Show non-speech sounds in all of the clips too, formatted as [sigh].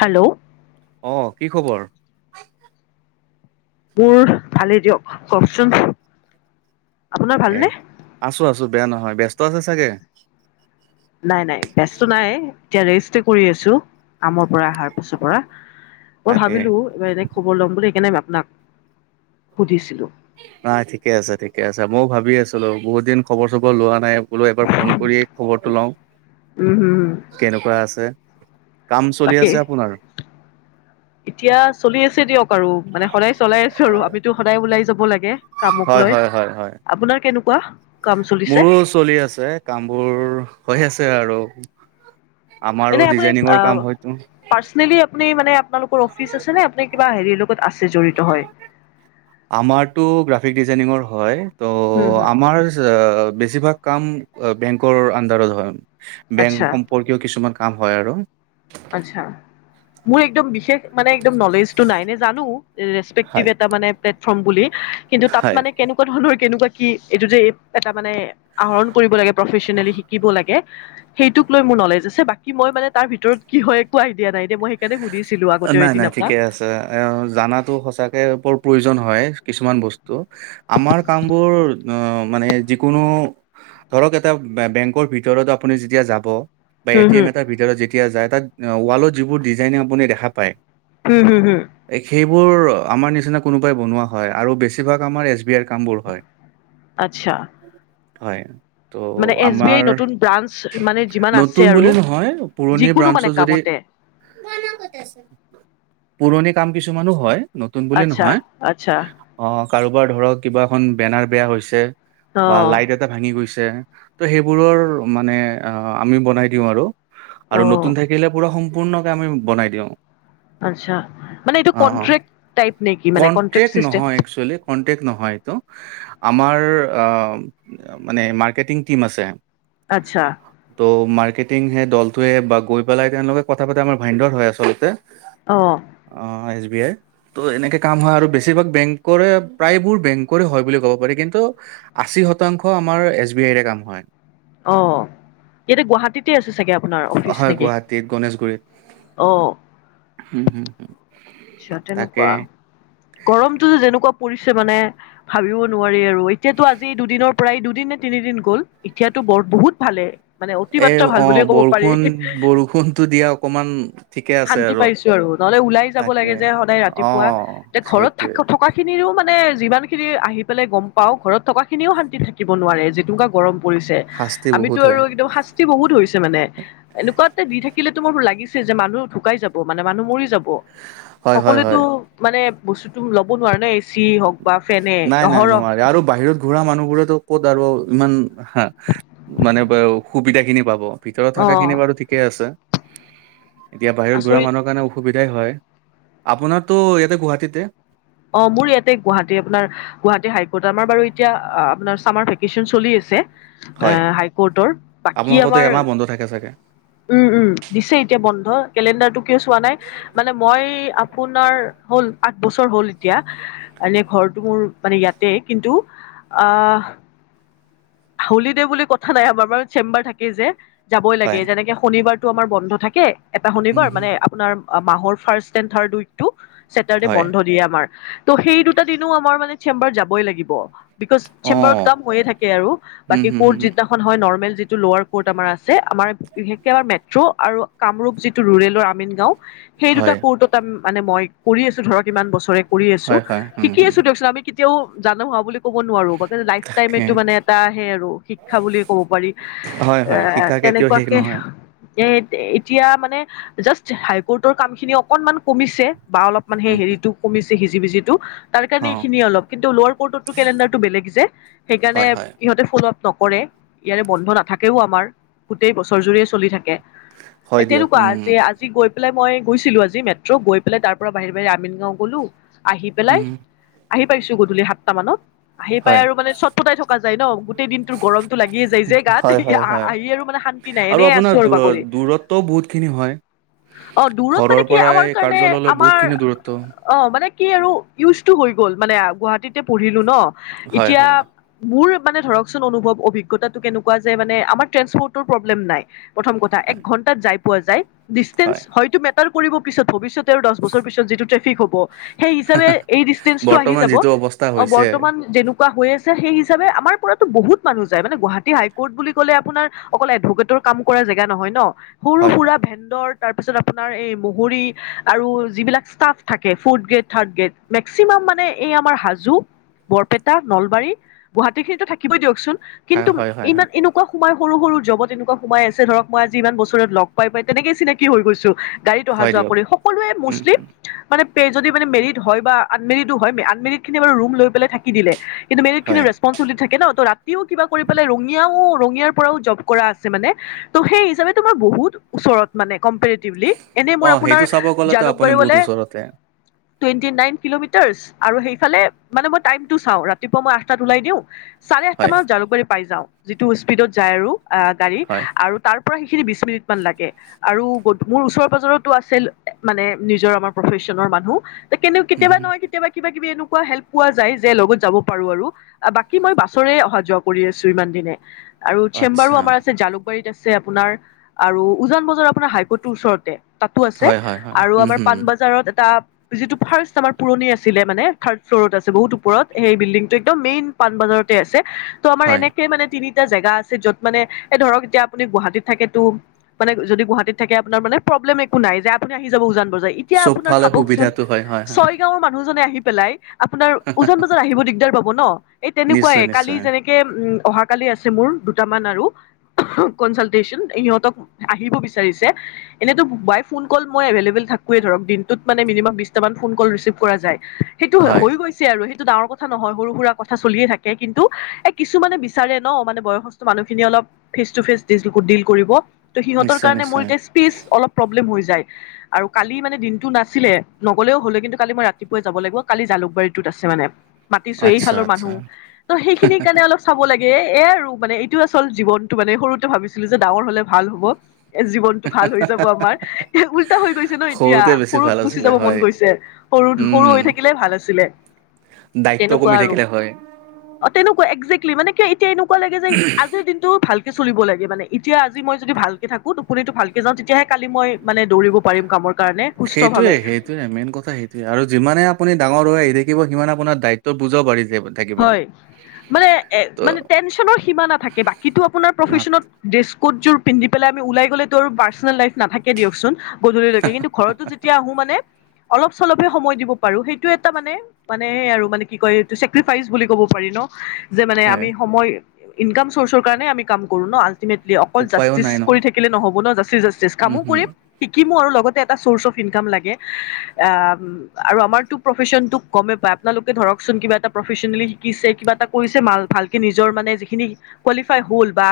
Hello. অ' কি খবৰ? মোৰ ভালেই দিয়ক কওকচোন। আপোনাৰ এ ভালনে আছোঁ আছোঁ বেয়া নহয় ব্যস্ত আছে চাগে? নাই নাই তেজটো নাই, এতিয়া ৰেষ্টে কৰি আছোঁ। কমৰ পৰা অহাৰ পিছৰ পৰা মই, তাকে ভাবিলোঁ এইবাৰ যে খবৰ ল'ম বুলি সেইকাৰণে আপোনাক সুধিছিলোঁ। নাই ঠিকে আছে ঠিকে আছে ময়ো ভাবি আছিলো বহুত দিন খবৰ চবৰ লোৱা নাই। বোলে এবাৰ ফোন কৰি খবৰটো লওঁ উম হম হম কেনেকুৱা আছে। কাম চলি তাকে আছে আপোনাৰ? এতিয়া চলি আছে দিয়ক আৰু, মানে সদায় চলাই আছোঁ আৰু আমিতো সদায় ওলাই যাব লাগে। কামক হয় লৈ হয় হয় হয় আপোনাৰ কেনেকুৱা কাম চলিছে? মোৰো চলি আছে, কামবোৰ হৈ আছে আৰু। আমাৰো এনে আপুনি ডিজাইনিঙৰ আহ কাম হয়তো। পাৰ্চনেলি আপুনি মানে আপোনালোকৰ অফিচ আছে নে, আপুনি কিবা হেৰিৰ লগত আছে জড়িত হৈ? আমাৰতো গ্ৰাফিক ডিজাইনিঙৰ হয় ত' হম হম আমাৰ বেছিভাগ কাম এ বেংকৰ উন্দাৰত হয়, আচ্ছা বেংক সম্পৰ্কীয় কিছুমান কাম হয় আৰু। আচছা, মুৰ একদম বিশেষ মানে একদম নলেজটো নাই এনে জানো ৰেচপেক্টিভ হয় এটা মানে প্লেটফৰ্ম বুলি কিন্তু তাত মানে হয় কেনো ক'ত ধৰণৰ কেনেকুৱা কি এইটো যে এটা মানে আহৰণ কৰিব লাগে প্ৰফেচনেলি শিকিব লাগে, সেইটোক লৈ মোৰ নলেজ আছে বাকী মই মানে তাৰ ভিতৰত কি হয় একো আইদিয় নাইতিয়া মই সেইকাৰণে সুধিছিলো আগতে এদিন আপোনাক। এই অ জানাতো সঁচাকৈ বৰ প্ৰয়োজন হয় কিছুমান বস্তু। আমাৰ কাম বোৰ অ মানে যিকোনো ধৰক এটা বেংকৰ ভিতৰত আপুনি যেতিয়া যাব। বা হুম এ টি হুম এম এটাৰ ভিতৰত যেতিয়া যায় তাত ৱালত যিবোৰ ডিজাইনিং আপুনি দেখা পাই। হুম হুম হুম। সেইবোৰ আমাৰ নিচিনা কোনোবাই বনোৱা হয় আৰু বেছিভাগ আমাৰ এছ বি আৰ কাম বোৰ হয়। [inaudible] আচ্ছা। হয়। ত' মানে এছ বি আমাৰ আই নতুন ব্ৰাঞ্চ মানে যিমান আছে নতুন আৰু বুলি নহয়। পুৰণি যিকোনো মানে ব্ৰাঞ্চো যদি কামতে পুৰণি কাম কিছুমানো হয় নতুন বুলি আচ্ছা নহয়। আচ্ছা অ' কাৰোবাৰ ধৰক কিবা এখন বেনাৰ বেয়া হৈছে, অ বা লাইট এ এটা ভাঙি গৈছে ত' সেইবোৰৰ মানে আমি বনাই দিওঁ আৰু। অ আৰু নতুন থাকিলে পুৰা সম্পূৰ্ণকে আমি বনাই দিওঁ। আচ্ছা, মানে এইটো অ অ কনট্ৰেক্ট তাইপ নেকি মানে কনট্ৰেক্ট চিষ্টেম। কণ্ট্ৰেক নহয়, এইতো আমাৰ আ ম মানে মাৰ্কেটিং টিম আছে। আচ্ছা। ত' মাৰ্কেটিং সেই দলটোৱে বা গৈ পেলাই তেওঁলোকে কথা পাতে আমাৰ ভাইনডৰ হয় আচলতে। অঁ। অঁ এছ বি আই। ত' এনেকে কাম হয় আৰু বেছিভাগ বেংকৰে প্ৰায়বোৰ বেংকৰে হয় বুলি ক'ব পাৰি। কিন্তু আশী শতাংশ আমাৰ এছ বি আইৰে কাম হয়। অঁ, এতিয়া গুৱাহাটীতে আছে চাগে আপোনাৰ অফিচ নেকি? অ উম হুম হু। আচ্ছা তেনেকুৱা গৰমটো যে যেনেকুৱা পৰিছে মানে ভাবিব নোৱাৰি আৰু এতিয়াতো আজি দুদিনৰ পৰাই এই দুদিন নে তিনিদিন গ'ল এতিয়াতো বৰ বহুত ভালে, মানে এই অতিমাত্ৰা ভাল বুলিয়ে অঁ ক'ব বৰষুণ পাৰি বৰষুণটো দিয়া অকমান ঠিকে আছে শান্তি আৰু। পাইছো আৰু, নহ'লে ওলাই যাব তাকে লাগে যে সদায় অ ৰাতিপুৱা এ ঘৰত সেইটোৱে থ কাৰ খিনিৰো মানে যিমানখিনি আহি পেলাই গম পাওঁ, ঘৰত থকা খিনিও শান্তি থাকিব নোৱাৰে যেনেকুৱা গৰম। পৰিছে, শাস্তি আমিতো বহুত হয় আৰু একদম শাস্তি বহুত হৈছে মানে এনেকুৱাতে দি থা কিলে তো মোৰো লাগিছে যে মানুহ ঢুকাই যাব মানে মানুহ মৰি যাব। হয় হয় সকলোৱো তো হয় মানে বস্তুতো ল'ব নোৱাৰে ন, এচি হওঁক নাই নাই নোৱাৰে আৰু বাহিৰত ঘূৰা মানুহবোৰত ক'ত আৰু ইমান হা মানে বাও সুবিধা খিনি পাব ভিতৰত অ থকা খিনি বাৰু। ঠিকে আছে, এতিয়া বাহিৰত ঘূৰা আচৰিত মানুহৰ কাৰণে সুবিধাই হয়, আপোনাৰতো ইয়াতে গুৱাহাটীতে। অঁ মোৰ ইয়াতে গুৱাহাটী আপোনাৰ গুৱাহাটী হাইকোৰ্ট আমাৰ বাৰু এতিয়া আপোনাৰ ছামাৰ ভেকেশ্যচন চলি আছে। এ হয় হাই কোৰ্টৰ, বাকী আপোনালোকতো আমাৰ এমাহ বন্ধ থাকে চাগে উম উম দিছে এতিয়া বন্ধ, কেলেণ্ডাৰটো কিয় চোৱা নাই মানে মই আ আপোনাৰ হ'ল আঠ বছৰ হ'ল এতিয়া, এনেই ঘৰটো মোৰ মানে ইয়াতে কিন্তু আঁহ হলিডে বুলি কথা নাই আমাৰ বাৰু চেম্বাৰ থাকে যে যাবই হয় লাগে, যেনেকে শনিবাৰ আমাৰ বন্ধ থাকে, এটা উম শনিবাৰ মানে হুম আপোনাৰ মাহৰ ফাৰ্ষ্ট থাৰ্ড উইক টো, চেটাৰডে হয় বন্ধ দিয়ে আমাৰ, ত সেই দুটা দিনো আমাৰ মানে চেম্বাৰ যাবই লাগিব। বিকজ অ চেম্বাৰত কাম হৈয়ে থাকে আৰু উম বাকী হুম কত হুম যি সেই দিনাখন হয় নৰ্মেল যিটো লোৱাৰ কোৰ্ট আমাৰ আছে, আমাৰ বিশেষকে আমাৰ মেট্ৰ' আৰু কামৰূপ যিটো ৰুৰেলৰ আমিন গাঁও, সেই দুটা হয় কোৰ্টত মানে মই কৰি আছো ধৰক ইমান বছৰে। কৰি আছো, হয় হয় উম শিকি হুম আছো দিয়কচোন আমি কেতিয়াও জানো হোৱা বুলি ক'ব নোৱাৰো ব লাইফ টাইমটো তাকে মানে আহে আৰু, শিক্ষা বুলিয়ে ক'ব পাৰি, হয়, হয়, এ শিকা কেতিয়াও শেষ তেনেকুৱাকে নহয়। এ এতিয়া মানে জাষ্ট হাই কৰ্টৰ কাম খিনি অকনমান কমিছে বা অলপমান সেই উম, হেৰিটো কমিছে সিজি ভিজিটো। তাৰ কাৰণে অ', এইখিনিয়ে অলপ কিন্তু লোৱাৰ কৰ্টো কেলেণ্ডাৰটো বেলেগ যে সেইকাৰণে হয়, হয়, ইহঁতে, ফল আপ নকৰে ইয়াৰে বন্ধ নাথাকেও আমাৰ গোটেই বছৰ জুৰিয়ে চলি থাকে। হয় দিয়ক, তেনেকুৱা উম, আছে আ জি গৈ পাই মই গৈছিলো আজি মেট্ৰ' গৈ পাই তাৰ পৰা বাহিৰ বাহি আমিন গাওঁ গ'লো। আহি পেলাই, উম, আহি পাইছো গধূলি সাতটা মানত আহি পাই হয়, আৰু মানে চট পটাই থকা ন গোটেই দিনটোৰ গৰমতটো লাগিয়ে যায় যে গাত হয়, হয়, হয়। আহি আৰু মানে শান্তি নাই আৰু এনে আপোনাৰ আছো দূ ৰ বাগৰি। দূৰত্বও বহুতখিনি হয়। অ' দূৰত মানে ঘৰৰ কি পৰাই আমাৰ কাৰণে কাৰ্যালয়লৈ আমাৰ বহুতখিনি দূৰত্ব। অ' মানে কি আৰু ইউজটো গৈ গ'ল মানে গুৱাহাটীতে পঢ়িলো ন' হয়, এতিয়া হয়, মোৰে মানে ধৰকচোন অনুভৱ অভিজ্ঞতাটো কেনেকুৱা যে মানে আমাৰ ট্ৰেন্সপৰ্টৰ প্ৰব্লেম নাই। প্ৰথম কথা হয়, এক ঘন্টাত যাই পোৱা যায়, হয়, ডিচটেন্স হয়তো মে কৰিব পিছত ভৱিষ্যতে আৰু দশ বছৰ পিছত যিটো ট্ৰেফিক হ'ব সেই হিচাপে এই ডিচতেন্ঞ্চটো আহি বৰ্তমান যাব। যিটো অৱস্থা অ' হৈছে, বৰ্তমান যেনেকুৱা হৈ আছে সেই আমাৰ পৰাতো বহুত মানুহ যায়। মানে গুৱাহাটী হাই কৰ্ট বুলি ক'লে আপোনাৰ অকল এডভোকেটৰ কাম কৰা জেগা নহয় ন', সৰু হয়, সুৰা হয়, ভেন্দৰ তাৰপিছত আপোনাৰ এই মহৰী আৰু যিবিলাক ষ্টাফ থাকে fourth grade, third grade. Maximum মানে এই আমাৰ হাজো, বৰপেটা নলবাৰী গুৱাহাটী খিনিতো থাকিবই দিয়কচোন। হয়, কিন্তু হয়, হয়, হয় ইমান এনে এনেকুৱা সোমাই সৰু-সৰু জবত এনেকুৱা সোমাই আছে ধৰক মই আজি ইমান বছৰত লগ পাই পাই তেনেকে চিনাকি হৈ গৈছো। গাড়ীত হয় অহা-যোৱা দিয়ক, কৰি সকলোৱে উম, মুছলিম। উম, মানে পে যদি মানে মেৰিড হয় বা আনমেৰিডো হয়, আনমেৰিডখিনি বাৰু ৰুম লৈ পেলাই থাকি দিলে। কিন্তু মেৰিডখিনি হয়। [unintelligible] থাকে ন', ত' ৰাতিও কিবা কৰি পেলাই ৰঙিয়াও, ৰঙিয়াৰ পৰাও জব কৰা আছে মানে। ত' সেই হিচাপেতো মই বহুত ওচৰত মানে কোম্পেনীত [unintelligible] এনেই মই অ', আপোনাৰ সেইটো চাব গ'লেতো আপুনি জালুকবাৰী বহুত গ'লে ওচৰতে, টুৱেণ্টি নাইন কিলোমিটাৰচ আৰু সেইফালে মানে মই টাইমটো চাওঁ, ৰাতিপুৱা মই আঠটাত ওলাই দিওঁ। চাৰে আঠটা হয়, মানত জালুকবাৰী পাই যাওঁ, যিটো স্পীডত যায় আৰু আ গাড়ী হয়, আৰু তাৰ পৰা সেইখিনি বিশ মিনিটমান লাগে। আৰু গ মোৰ ওচৰে পাজৰে তো আছিল, মানে নিজৰ আমাৰ প্ৰফেচনৰ মানুহ। সেইকাৰণেও কেতিয়াবা উম, নহয়, কেতিয়াবা কিবাকিবি এনেকুৱা হেল্প পোৱা যায় যে, লগত যাব পাৰো আৰু। বাকী মই বাছৰে অহা যোৱা কৰি আছো ইমান দিনে আৰু চেম্বাৰো আচ্ছা। আমাৰ আছে জালুক জালুকবাৰীত আছে আপোনাৰ আৰু উজান বজাৰ আপোনাৰ হাইকৰ্টটোৰ ওচৰতে। তাতো আছে, হয়, হয়, হয়, আৰু উম, আমাৰ হুম, পাণবজাৰত এটা যিটো ফাৰ্ষ্ট আমাৰ পুৰণি আছিলে মানে থাৰ্ড ফ্ল'ৰত আছে, বহুত ওপৰত সেই বিল্ডিংটো একদম মেইন পাণবজাৰতে আছে। ত' আমাৰ হয়, এনেকে মানে তিনি এতিয়া জেগা আছে য'ত মানে এ ধৰক এতিয়া আপুনি গুৱাহাটীত থাকেতো মানে যদি গুৱাহাটীত থাকে আপোনাৰ মানে প্ৰব্লেম একো নাই যে আপুনি আহি যাব উজান বজাৰ এতিয়া আপোনাৰ চবফালে ভাবকচোন, সুবিধাটো হয়, হয়, হয়, ছয়গাঁৱৰ মানুহজনে আহি পেলাই আপোনাৰ উজান বজাৰ আহিব দিগদাৰ পাব ন', এই নিশ্চয়, তেনেকুৱাই কালি নিশ্চয়। যেনে তেনেকে উম অহা কালি আছে মোৰ দুটামান আৰু। কনচালটেশ্যচন, ইহঁতক আহিব বিচাৰিছে। এনেতো বাই ফোন কল মই এভেইলেবল থাকোৱেই ধৰক, দিনটোত মানে মিনিমাম বিশটা মান ফোন কল ৰিচিভ কৰা যায়। সেইটো হয়, হৈ গৈছে আৰু সেইটো ডাঙৰ কথা নহয়, সৰু সুৰা কথা চলিয়ে থাকে। কিন্তু এ কিছুমানে বিচাৰে ন' মানে বয়সস্থ মানুহখিনিয়ে অলপ ফেচ টু ফেচ [unintelligible] ডিল কৰিব, ত' সিহঁতৰ নিশ্চয়, কাৰণে মোৰ নিশ্চয়। এতিয়া স্পেচ অলপ প্ৰব্লেম হৈ যায়। আৰু কালি মানে দিনটো নাছিলে, নগ'লেও হ'লে কিন্তু কালি মই ৰাতিপুৱাই যাব লাগিব, কালি জালুকবাৰীটোত আছে মানে। মাতিছো আচ্ছা, এইফালৰ আচ্ছা। মানুহ, ত' সেইখিনিৰ কাৰণে অলপ চব চাব লাগে, এই এ আৰু মানে এইটো আচল জীৱনটো মানে সৰুতে ভাবিছিলো যে ডাঙৰ হ'লে ভাল হ'ব। এ জীৱনটো ভাল হৈ যাব আমাৰ, এ উল্টা হৈ গৈছে ন' এতিয়া, সৰুতে বেছি সৰুত ভাল গুচি আছিলে যাব মন হয়। গৈছে। সৰুত সৰু উম, হৈ থাকিলে ভাল আছিলে। দায়িত্ব তেনেকুৱা কমি আৰু থাকিলে হয়। অ, তেনেকুৱা একজেক্টলি মানে কিয় এতিয়া এনেকুৱা লাগে যে আজি দিনটো ভাল ভালকে চলিব লাগে মানে এতিয়া আজি মই যদি ভালকে থাকো, টোপনিতো ভালকে যাওঁ। তেতিয়াহে কালি মই মানে দৌৰিব পাৰিম কামৰ কাৰণে সুস্থ ভাৱে সেইটোৱে-সেই। সেইটোৱে মেইন কথা সেইটোৱে আৰু যিমানে আপুনি ডাঙৰ হৈ আহি থাকিব, সিমানে আপোনাৰ দায়িত্ব বুজা বাঢ়ি [unintelligible] হয়, মানে-মানে ত' টেনচনৰ সীমা নাথাকে। বাকীতো আপোনাৰ নাত প্ৰফেশচনত ড্ৰেছকোট জোৰ পিন্ধি পেলাই আমি ওলাই গ'লে, ত পাৰ্চনেল লাইফ নাথাকে দিয়কচোন। গধূলিলৈকে, কিন্তু ঘৰতো যেতিয়া আহো মানে অলপ-চলপহে সময় দিব পাৰো, সেইটো এটা মানে-মানে আৰু মানে কি কয় এইটো চেত্ৰিপ্ৰাইছ বুলি ক'ব পাৰি ন, যে মানে হয়, আমি সময় ইনকাম চৰ্চৰ কাৰণে আমি কাম কৰো ন। আল্টিমেটলি, অকল উপায়ো জাস্তিত নাই কৰি নহয়। থাকিলে নহ'ব ন, জাষ্টি-জাষ্টি, উম, কামো হুম, কৰিম। শিকিমো আৰু লগতে এটা চৰ্চ অফ ইনকাম লাগে, আহ আৰু আমাৰতো প্ৰফেচন তো কমে পায়, আপোনালোকে ধৰকচোন কিবা এটা প্ৰফেচনেলি শিকিছে কিবা এটা কৰিছে মাল ভালকে নিজৰ মানে যিখিনি কোৱালিফাই হ'ল বা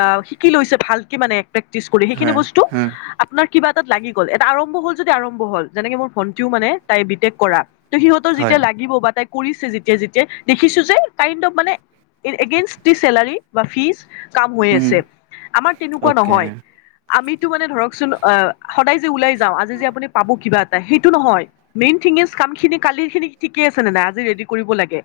আহ শিকি লৈছে ভালকে মানে প্ৰেক্টিচ কৰি সেইখিনি হয়, বস্তু হুম, আপোনাৰ কিবা এটাত লাগি গ'ল এটা আৰম্ভ হ'ল যদি আৰম্ভ হ'ল, যেনেকে মোৰ ভন্টিও মানে তাই বিটেক কৰা। ত সিহঁতৰ যেতিয়া হয়, লাগিব বা তাই কৰিছে যি যেতিয়া তেতিয়াই দেখিছো যে কাইণ্ড অফ মানে এগেইনষ্ট দি চেলাৰী বা ফিজ কাম হৈ আছে, উম, আমাৰ তেনেকুৱা অ'কে। নহয়। আমিতো মানে ধৰকচোন আহ' সদায় যে ওলাই যাওঁ, আজি যে আপুনি পাব কিবা এটা সেইটো নহয়। মেইন থিং ইজ কামখিনি কালিৰ খিনি ঠিকে আছে নে নাই, আজি ৰেদি কৰিব লাগে,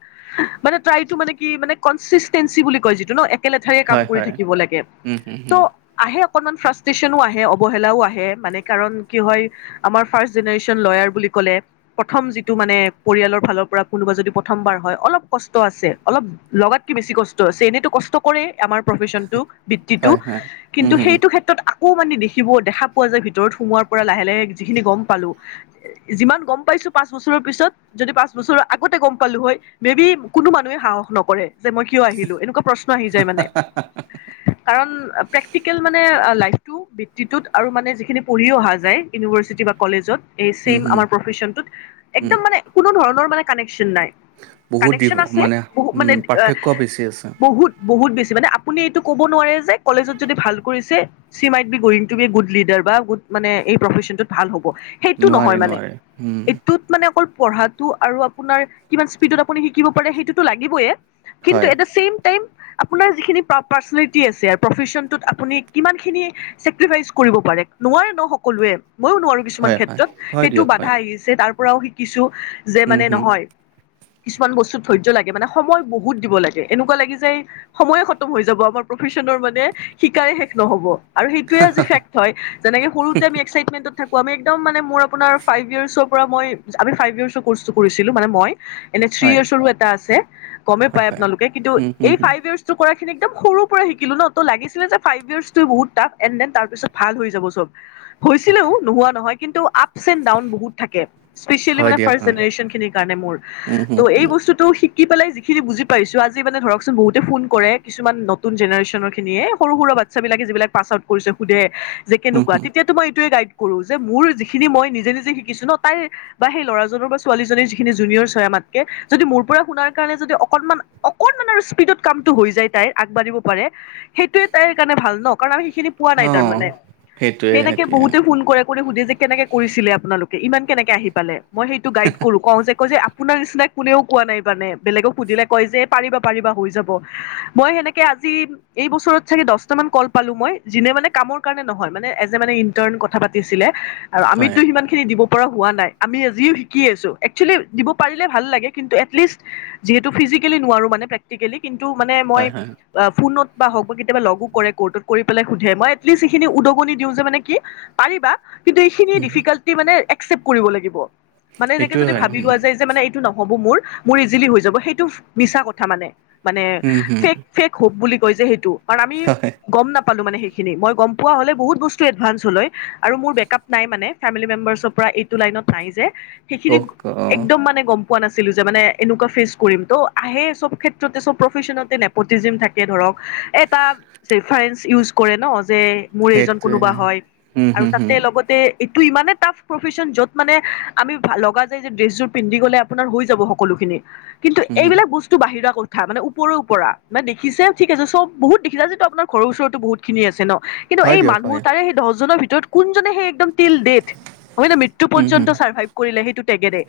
মানে ট্ৰাই টো মানে কি মানে কঞ্চিষ্টেচি বুলি কয় যিটো ন একেলেঠাৰে কাম হয়, কৰি হয়। থাকিব লাগে। উম, হুম, হুম, ত' আহে অকনমান ফ্ৰাষ্ট্ৰেচনো আহে, অৱহেলাও আহে মানে কাৰণ কি হয় আমাৰ ফাৰ্ষ্ট জেনেৰেশ্যন লয়াৰ বুলি ক'লে প্ৰথম যিটো মানে পৰিয়ালৰ ফালৰ পৰা কোনোবা যদি প্ৰথমবাৰ হয় অলপ কষ্ট আছে অলপ লগাতকে বেছি কষ্ট আছে, এনেইতো কষ্ট কৰে আমাৰ প্ৰফেচনটো বৃত্তিটো হয়, হয়। উম, কিন্তু হুম, সেইটো ক্ষেত্ৰ ত আকৌ মানে দেখিব দেখা পোৱা যায় ভিতৰত সোমোৱাৰ পৰা লাহে লাহে যিখিনি গম পালোঁ। যিমান গম পাইছো পাঁচ বছৰৰ পিছত, যদি পাঁচ বছৰৰ আগতে গম পালো হয় মে বি কোনো মানুহে সাহস নকৰে যে মই কিয় আহিলো, এনেকুৱা প্ৰশ্ন আহি যায় মানে। [unintelligible] কাৰণ প্ৰেক্টিকেল মানে লাইফটো বৃত্তিটোত আৰু মানে যিখিনি পঢ়িও অহা যায় ইউনিভাৰ্চিটি বা কলেজত। এই উম, চেম হুম, আমাৰ প্ৰফেচনটোত উম, একদম মানে কোনো ধৰণৰ মানে কানেকশ্বন নাই। বহুত দিব কানেকশ্বন আছে মানে বহুত উম, মানে পাৰ্থক্য বেছি আছে। বহুত বহুত বেছি মানে আপুনি এইটো ক'ব নোৱাৰে যে কলেজত যদি ভাল কৰিছে চি মাইড বি গোৰিঙ টো গুড লিডাৰ বা গুড মানে এই প্ৰফেচনটোত ভাল হ'ব। সেইটো নোৱাৰে, নহয় মানে, নোৱাৰে। উম, এইটোত মানে অকল পঢ়াটো আৰু আপোনাৰ কিমান স্পীডত আপুনি শিকিব পাৰে সেইটোতো লাগিবয়ে কিন্তু হয়। এটা ছেম টাইম আপোনাৰ যিখিনি পা পাৰ্চনেলিটি আছে আৰু প্ৰফেচনটোত আপুনি কিমানখিনি চেকৰিফাইচ কৰিব পাৰে, নোৱাৰে ন সকলোৱে মইয়ো নোৱাৰো কিছুমান হয়, হয়, ক্ষেত্ৰত, হয় সেইটো দিয়ক হয়। বাধা আহিছ ছে তাৰ পৰাও শিকিছো যে উম, মানে হুম। নহয়। কিছুমান বস্তুত ধৈৰ্য্য লাগে মানে সময় বহুত দিব লাগে। এনেকুৱা লাগি যায় সময়ে খতম হৈ যাব আমাৰ প্ৰফেচনৰ মানে শিকাই শেষ নহ'ব আৰু সেইটোৱেই আজি ফেক্ হয়, যেনেকে সৰুতে আমি এক্সাইটমেন্টত থাকো। আমি একদম মানে মোৰ আপোনাৰ ফাইভ ইয়াৰ্চৰ পৰা মই আমি ফাইভ ইয়াৰ্চৰ কৰ্চটো কৰিছিলো মানে মই। এনেই থ্ৰী হয়, ইয়েৰ্চৰো এটা আছে গ'মেই হয়, পায় হয়। আপোনালোকে, কিন্তু উম, হুম, এই হুম। ফাইভ ইয়াৰ্চ- ত কৰাখিন একদম সৰু পৰা শিকো ন। ত' লাগিছিলে যে ফাইভ ইয়াৰ্ছটো বহুত টাফ, এণ্ড দেন তাৰ পিছত ভাল হৈ যাব চব। হৈছিলেও তাকে, নোহোৱা নহয়, কিন্তু আপচ এণ্ড ডাউন বহুত থাকে। স্পেচিয়েলি হয় মানে দিয়ক ফাৰ্ষ্ট হয়। জেনেৰেচন খিনিৰ কাৰণে মোৰ, উম, হুম, ত' এই হুম, বস্তু- তো শিকি পেলাই যিখিনি বুজি পাইছো টো টো সিকি পেলাই যিখিনি বুজি পাইছো আজি মানে ধৰকচোন বহুতে ফোন কৰে। কিছুমান নতুন জেনেশ্যনৰ খিনিয়ে সৰু সুৰুা বাট বাচ্ছা বিলাকে যিবিলাক পাছ আউট কৰিছে সুধে যে হুম, কেনেকুৱা? হুম। তেতিয়া মই এইটোৱে গাই- ফুৰু যে মোৰ যিখিনি মই নিজে নিজে শিকিছো ন, তাই বা সেই ল'ৰাজনৰ বা ছোৱালীজনীৰ যিখিনি জুনিয়ৰ হয় আমাতকে যদি মোৰ পৰা শুনাৰ কাৰণে যদি অকনমান অকনমান আৰু স্পীডত কামটো হৈ যায় তাইৰ আগবাঢ়িব পাৰে। সেইটোয়েই তাইৰ কাৰণে ভাল ন, কাৰণ আমি সেইখিনি পোৱা নাই অ', তাৰমানে, সেইটোৱে সেনেকে সেইটোৱে বহুতে ফোন কৰে কৰি সুধে যে কেনেকে কৰিছিলে আপোনালোকে ইমান কেনেকে আহি পালে, মই সেইটো গাইড কৰো। কওঁ যে কয় যে - আপোনাৰ নিচিনা কোনেও কোৱা নাই মানে, বেলেগক সুধিলে কয় যে পাৰিবা পাৰিবা হৈ যাব, মই সেনেকে আজি- এই বছৰত চাগে দহটামান কল পালো মই, যোনে মানে কামৰ কাৰণে নহয়, মানে এজ এ মানে ইণ্টাৰ্ণ কথা পাতিছিলে। আৰু হয়, আমিতো সিমান খিনি দিব পৰা হোৱা নাই। আমি আজিও শিকি আছো, এক্সুৱেলি দিব- পাৰিলে ভাল লাগে, কিন্তু এটলিষ্ট যিহেতু ফিজিকেলি নোৱাৰো। মানে প্ৰেক্টিকেলি কিন্তু মানে মই হয়, হয়। ফোনত বা হওঁক বা কেতিয়াবা লগো কৰে কৰ্টত, কৰি পেলাই সুধে মই এটলিষ্ট সেইখিনি উদ্দগনি দিওঁ যে মানে কি পাৰিবা। কিন্তু এইখিনি হুম, হুম। ডিফিকাল্টি মানে এক্সেপ্ট কৰিব লাগিব। মানে এনেকে সেইটোৱে যদি হয়, ভাবি উম। লোৱা যায় যে মানে এইটো নহ'ব মোৰ, মোৰ ইজিলি হৈ যাব সেইটো মিছা কথা মানে। মানে উম, হুম। ফেক ফেক হ'প বুলি কয় যে সেইটো। কাৰণ আমি হয়, গ'ম নাপালো মানে সেইখিনি, মই গ'ম পোৱা হ'লে বহুত বস্তু এডভানস হ'ল হয়। আৰু মোৰ বেকাপ নাই মানে, ফেমিলি মেম্বাৰ্চৰ পৰা এইটো লাইনত নাই যে। সেইখিনি অক অ', একদম মানে গ'ম পোৱা নাছিলো যে, মানে এনেকুৱ ফেচ কৰিম। ত' আহে চব ক্ষেত্ৰতে প্ৰফেচনত নেপতিজিম থা এতিয়া ধৰক, এটা ৰেফাৰেঞ্চ ইউজ কৰে ন, যে মোৰ এইজন কোনোবা সেইটোৱে। হয়, উম, আৰু হুম, হুম, তাতে লগতে এইটো ইমানে টাফ প্ৰফেচন য'ত মানে আমি লগা যায় যে ড্ৰেছ জোৰ পিন্ধি গ'লে আপোনাৰ হৈ যাব সকলো খিনি। কিন্তু হুম, হুম। এইবিলাক বস্তু টো বাহিৰা কথা, মানে ওপৰৰপৰা মানে দেখছে ঠিক আছে চব, বহুত দেখিছা যিটো আপোন ঘৰ ওচৰতো বহুত খিনি আছে ন, কিন্তু হয় এই দিয়ক মানুহ হয়। তাৰে সেই দহজনৰ ভিতৰত কোনজনে সেই একদম টিল ডেটথ হয় নে মৃত্যু উম, পৰ্যন্ত হুম। চাৰ্ভাইভ কৰিলে সেইটো টেগেৰে।